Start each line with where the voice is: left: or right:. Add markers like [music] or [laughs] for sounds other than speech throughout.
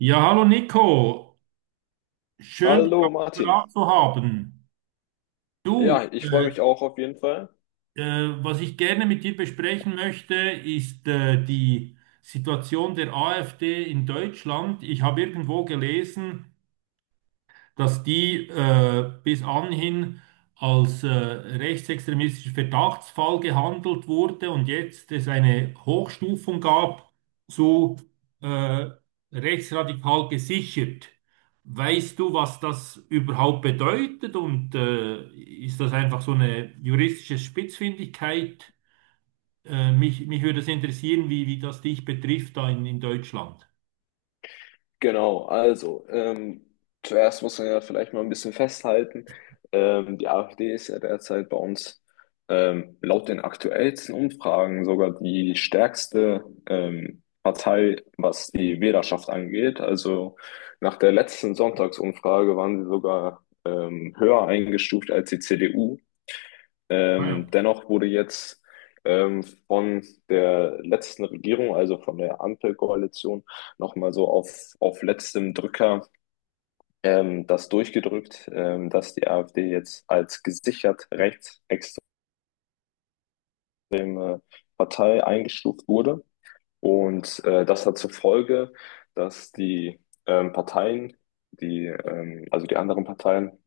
right: Ja, hallo Nico, schön dich
left: Hallo
right: auf dem
left: Martin.
right: Apparat zu haben. Du,
left: Ja, ich freue mich auch auf jeden Fall.
right: was ich gerne mit dir besprechen möchte, ist die Situation der AfD in Deutschland. Ich habe irgendwo gelesen, dass die bis anhin als rechtsextremistischer Verdachtsfall gehandelt wurde und jetzt es eine Hochstufung gab zu äh, rechtsradikal gesichert. Weißt du, was das überhaupt bedeutet und ist das einfach so eine juristische Spitzfindigkeit? Mich würde es interessieren, wie das dich betrifft da in Deutschland.
left: Genau, also zuerst muss man ja vielleicht mal ein bisschen festhalten. Die AfD ist ja derzeit bei uns laut den aktuellsten Umfragen sogar die stärkste Partei, was die Wählerschaft angeht. Also nach der letzten Sonntagsumfrage waren sie sogar höher eingestuft als die CDU.
right: Ah ja.
left: Dennoch wurde jetzt von der letzten Regierung, also von der Ampelkoalition, nochmal so auf letztem Drücker das durchgedrückt, dass die AfD jetzt als gesichert rechtsextreme Partei eingestuft wurde. Und das hat zur Folge, dass die Parteien, die, also die anderen Parteien,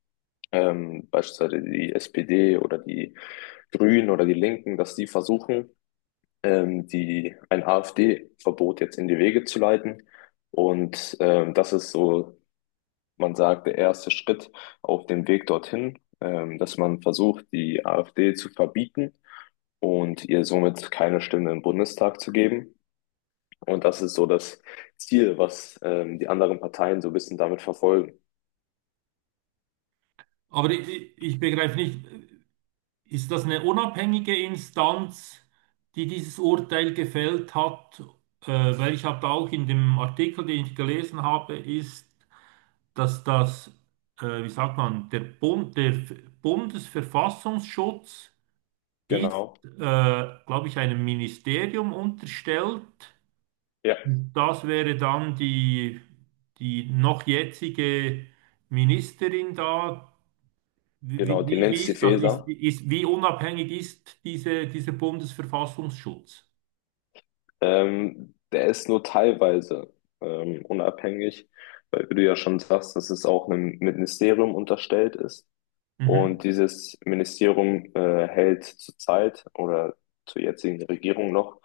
left: beispielsweise die SPD oder die Grünen oder die Linken, dass die versuchen, ein AfD-Verbot jetzt in die Wege zu leiten. Und das ist so, man sagt, der erste Schritt auf dem Weg dorthin, dass man versucht, die AfD zu verbieten und ihr somit keine Stimme im Bundestag zu geben. Und das ist so das Ziel, was die anderen Parteien so ein bisschen damit verfolgen.
right: Aber ich begreife nicht, ist das eine unabhängige Instanz, die dieses Urteil gefällt hat? Weil ich habe auch in dem Artikel, den ich gelesen habe, ist, dass das, wie sagt man, der Bund, der F- Bundesverfassungsschutz ist,
left: Genau,
right: glaube ich, einem Ministerium unterstellt.
left: ja,
right: Das wäre dann die noch jetzige Ministerin da,
left: genau, die
right: wie
left: Nancy
right: ist das?
left: Faeser.
right: Wie unabhängig ist dieser Bundesverfassungsschutz?
left: Der ist nur teilweise unabhängig, weil, wie du ja schon sagst, dass es auch einem Ministerium unterstellt ist. Und
right: Mhm.
left: dieses Ministerium hält zurzeit oder zur jetzigen Regierung noch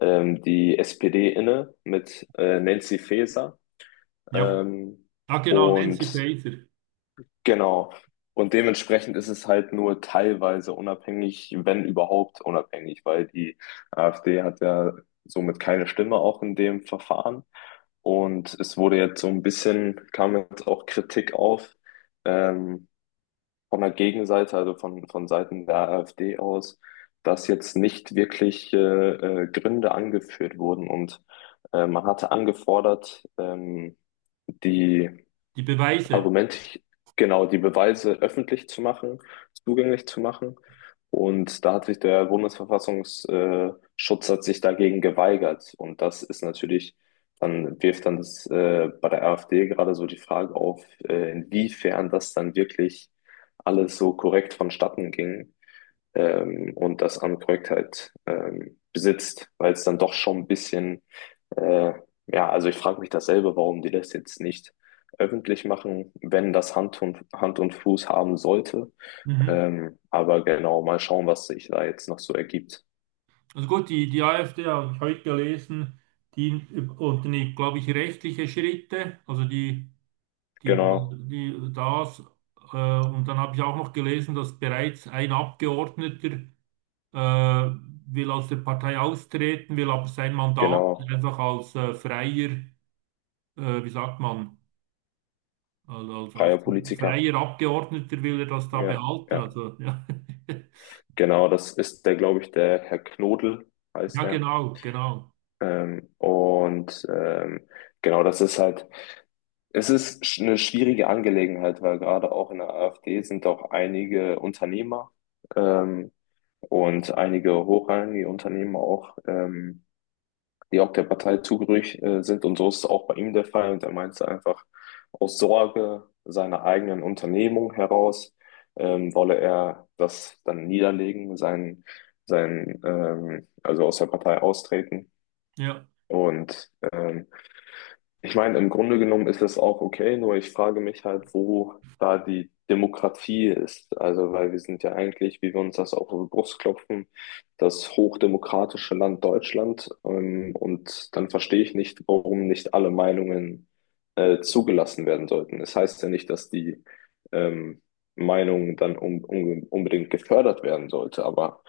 left: die SPD inne mit Nancy Faeser.
right: Ja.
left: Ähm,
right: Ah, genau, Nancy
left: und
right: Faeser.
left: Genau. Und dementsprechend ist es halt nur teilweise unabhängig, wenn überhaupt unabhängig, weil die AfD hat ja somit keine Stimme auch in dem Verfahren. Und es wurde jetzt so ein bisschen, kam jetzt auch Kritik auf, ähm, von der Gegenseite, also von Seiten der AfD aus, dass jetzt nicht wirklich Gründe angeführt wurden. Und man hatte angefordert, die
right: Die Beweise.
left: Argument, genau, die Beweise öffentlich zu machen, zugänglich zu machen. Und da hat sich der Bundesverfassungsschutz hat sich dagegen geweigert. Und das ist natürlich, dann wirft dann das, bei der AfD gerade so die Frage auf, inwiefern das dann wirklich alles so korrekt vonstatten ging und das an Korrektheit besitzt, weil es dann doch schon ein bisschen, äh, ja, also ich frage mich dasselbe, warum die das jetzt nicht öffentlich machen, wenn das Hand und Fuß haben sollte.
right: Mhm.
left: Aber genau, mal schauen, was sich da jetzt noch so ergibt.
right: Also gut, die AfD habe ich heute gelesen, die unternimmt, glaube ich, rechtliche Schritte. Also die,
left: Genau,
right: die das. Und dann habe ich auch noch gelesen, dass bereits ein Abgeordneter äh, will aus der Partei austreten, will aber sein Mandat
left: genau,
right: einfach als freier wie sagt man, Also als, als
left: freier Politiker.
right: freier Abgeordneter will er das da
left: Ja,
right: behalten.
left: ja,
right: Also ja,
left: genau, das ist der, glaube ich, der Herr Knodel
right: [laughs] ja
left: heißt der.
right: genau, genau.
left: Ähm, und ähm, genau, das ist halt eine schwierige Angelegenheit, weil gerade auch in der AfD sind auch einige Unternehmer ähm, und einige hochrangige Unternehmer auch, die auch der Partei zugehörig sind. Und so ist es auch bei ihm der Fall. Und er meinte einfach, aus Sorge seiner eigenen Unternehmung heraus wolle er das dann niederlegen, also aus der Partei austreten.
right: Ja,
left: Und ich meine, im Grunde genommen ist es auch okay, nur ich frage mich halt, wo da die Demokratie ist. Also, weil wir sind ja eigentlich, wie wir uns das auch auf die Brust klopfen, das hochdemokratische Land Deutschland. Und dann verstehe ich nicht, warum nicht alle Meinungen zugelassen werden sollten. Es heißt ja nicht, dass die ähm, Meinung dann un un unbedingt gefördert werden sollte, aber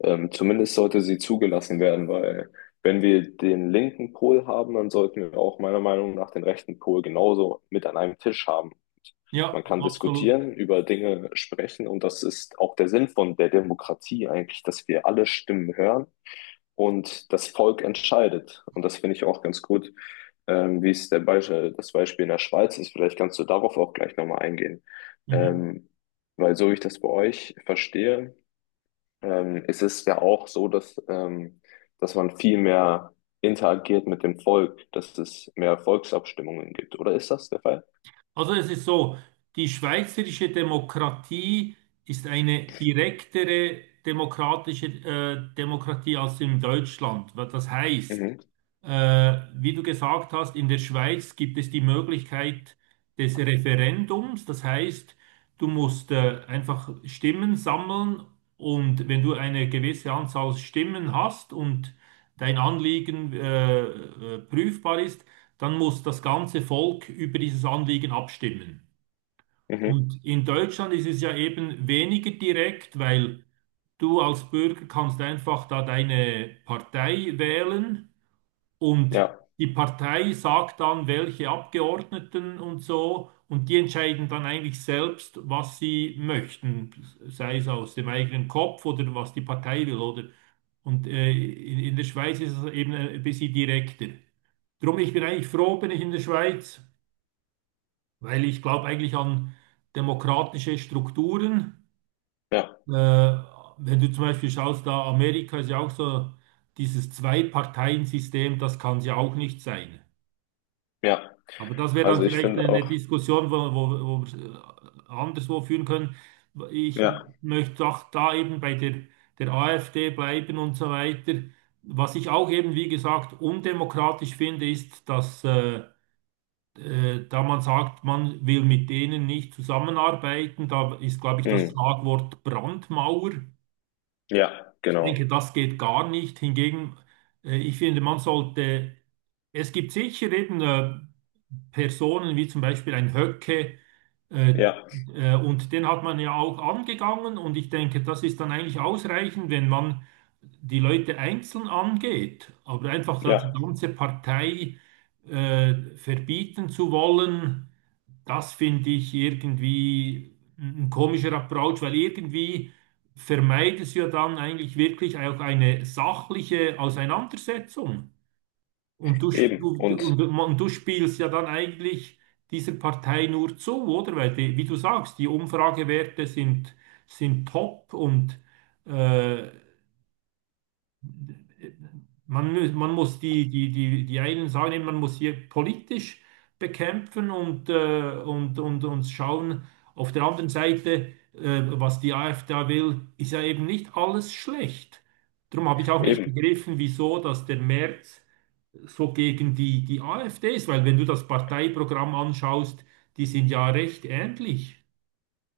left: zumindest sollte sie zugelassen werden, weil wenn wir den linken Pol haben, dann sollten wir auch meiner Meinung nach den rechten Pol genauso mit an einem Tisch haben.
right: ja,
left: Man kann
right: absolut.
left: diskutieren, über Dinge sprechen, und das ist auch der Sinn von der Demokratie eigentlich, dass wir alle Stimmen hören und das Volk entscheidet. Und das finde ich auch ganz gut, wie es der Beispiel, das Beispiel in der Schweiz ist. Vielleicht kannst du darauf auch gleich nochmal eingehen.
right: Mhm.
left: Ähm, Weil so ich das bei euch verstehe, es ist ja auch so, dass man viel mehr interagiert mit dem Volk, dass es mehr Volksabstimmungen gibt. Oder ist das der Fall?
right: Also es ist so, die schweizerische Demokratie ist eine direktere demokratische Demokratie als in Deutschland. Was das heißt,
left: Mhm,
right: wie du gesagt hast, in der Schweiz gibt es die Möglichkeit des Referendums. Das heißt, du musst einfach Stimmen sammeln und wenn du eine gewisse Anzahl Stimmen hast und dein Anliegen prüfbar ist, dann muss das ganze Volk über dieses Anliegen abstimmen.
left: mhm,
right: Und in Deutschland ist es ja eben weniger direkt, weil du als Bürger kannst einfach da deine Partei wählen und
left: ja,
right: die Partei sagt dann, welche Abgeordneten und so, und die entscheiden dann eigentlich selbst, was sie möchten, sei es aus dem eigenen Kopf oder was die Partei will, oder? Und in der Schweiz ist es eben ein bisschen direkter. Drum, ich bin eigentlich froh, bin ich in der Schweiz. Weil ich glaube eigentlich an demokratische Strukturen.
left: ja,
right: Äh, Wenn du zum Beispiel schaust, da Amerika ist ja auch so dieses Zwei-Parteien-System, das kann es ja auch nicht sein.
left: ja.
right: Aber das wäre dann
left: Also ich
right: vielleicht
left: finde
right: eine
left: auch,
right: Diskussion, wo wir anderswo führen können. Ich
left: ja.
right: möchte auch da eben bei der AfD bleiben und so weiter. Was ich auch eben, wie gesagt, undemokratisch finde, ist, dass da man sagt, man will mit denen nicht zusammenarbeiten, da ist, glaube ich, das
left: Mhm.
right: Schlagwort Brandmauer.
left: Ja,
right: Ich denke,
left: genau.
right: das geht gar nicht. Hingegen, ich finde, man sollte, es gibt sicher eben Personen wie zum Beispiel ein Höcke, äh,
left: Ja,
right: und den hat man ja auch angegangen und ich denke, das ist dann eigentlich ausreichend, wenn man die Leute einzeln angeht, aber einfach da
left: ja,
right: die ganze Partei verbieten zu wollen, das finde ich irgendwie ein komischer Approach, weil irgendwie vermeidet es ja dann eigentlich wirklich auch eine sachliche Auseinandersetzung. Und
left: eben. Und
right: und du spielst ja dann eigentlich dieser Partei nur zu, oder? Weil, wie du sagst, die Umfragewerte sind, sind top und äh, man muss die, einen sagen, man muss hier politisch bekämpfen und schauen. Auf der anderen Seite, was die AfD da will, ist ja eben nicht alles schlecht. Darum habe ich auch nicht
left: eben.
right: begriffen, wieso, dass der Merz so gegen die AfDs, weil wenn du das Parteiprogramm anschaust, die sind ja recht ähnlich.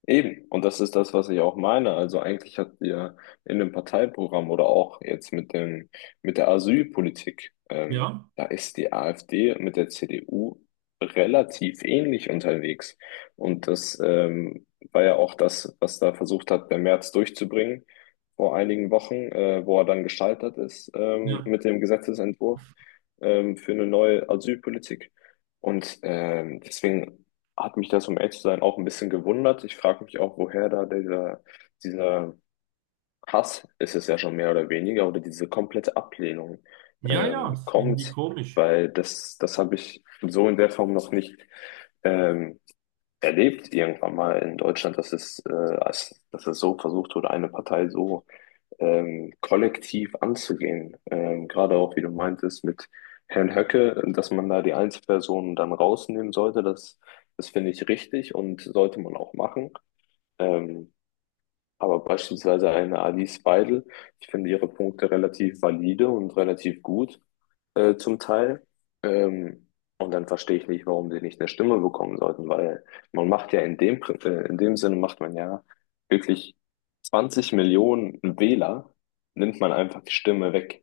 left: Eben, und das ist das, was ich auch meine. Also eigentlich habt ihr in dem Parteiprogramm oder auch jetzt mit der Asylpolitik,
right: Ja,
left: da ist die AfD mit der CDU relativ ähnlich unterwegs. Und das, war ja auch das, was da versucht hat, der Merz durchzubringen vor einigen Wochen, wo er dann gescheitert ist,
right: ja,
left: mit dem Gesetzesentwurf, für eine neue Asylpolitik. Und deswegen hat mich das, um ehrlich zu sein, auch ein bisschen gewundert. Ich frage mich auch, woher da dieser Hass, ist es ja schon mehr oder weniger, oder diese komplette Ablehnung
right: ja, ist irgendwie
left: kommt,
right: komisch.
left: weil das, das habe ich so in der Form noch nicht ähm, erlebt, irgendwann mal in Deutschland, dass es so versucht wurde, eine Partei so kollektiv anzugehen. Gerade auch, wie du meintest, mit Herrn Höcke, dass man da die Einzelpersonen dann rausnehmen sollte, das, das finde ich richtig und sollte man auch machen. Ähm, aber beispielsweise eine Alice Weidel, ich finde ihre Punkte relativ valide und relativ gut zum Teil. Ähm, und dann verstehe ich nicht, warum sie nicht eine Stimme bekommen sollten, weil man macht ja in dem Sinne macht man ja wirklich 20 Millionen Wähler nimmt man einfach die Stimme weg,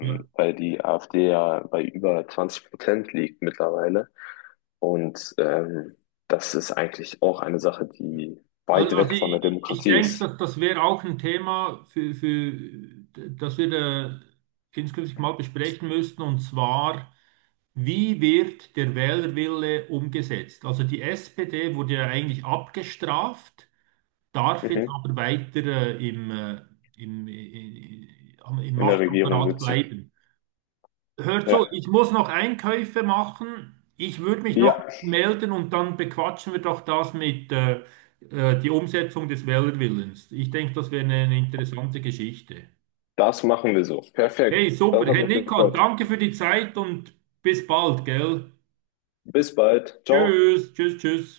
right: Ja.
left: weil die AfD ja bei über 20% liegt mittlerweile. Und das ist eigentlich auch eine Sache, die
right: Also
left: weit
right: also
left: weg von der
right: ich, ich
left: Demokratie
right: denke,
left: ist.
right: dass das wäre auch ein Thema, das wir da künftig mal besprechen müssten, und zwar, wie wird der Wählerwille umgesetzt? Also die SPD wurde ja eigentlich abgestraft, darf jetzt
left: Mhm.
right: aber weiter im
left: In der Regierung
right: Machtapparat
left: sitzen.
right: bleiben. Hört so,
left: Ja,
right: ich muss noch Einkäufe machen. Ich würde mich noch
left: ja,
right: melden und dann bequatschen wir doch das mit die Umsetzung des Wählerwillens. Ich denke, das wäre eine interessante Geschichte.
left: das machen wir so. Perfekt.
right: Hey, super.
left: Das hat
right: Hey
left: mich
right: Nico,
left: gefreut.
right: danke für die Zeit und bis bald, gell?
left: Bis bald. Ciao.
right: Tschüss, tschüss, tschüss.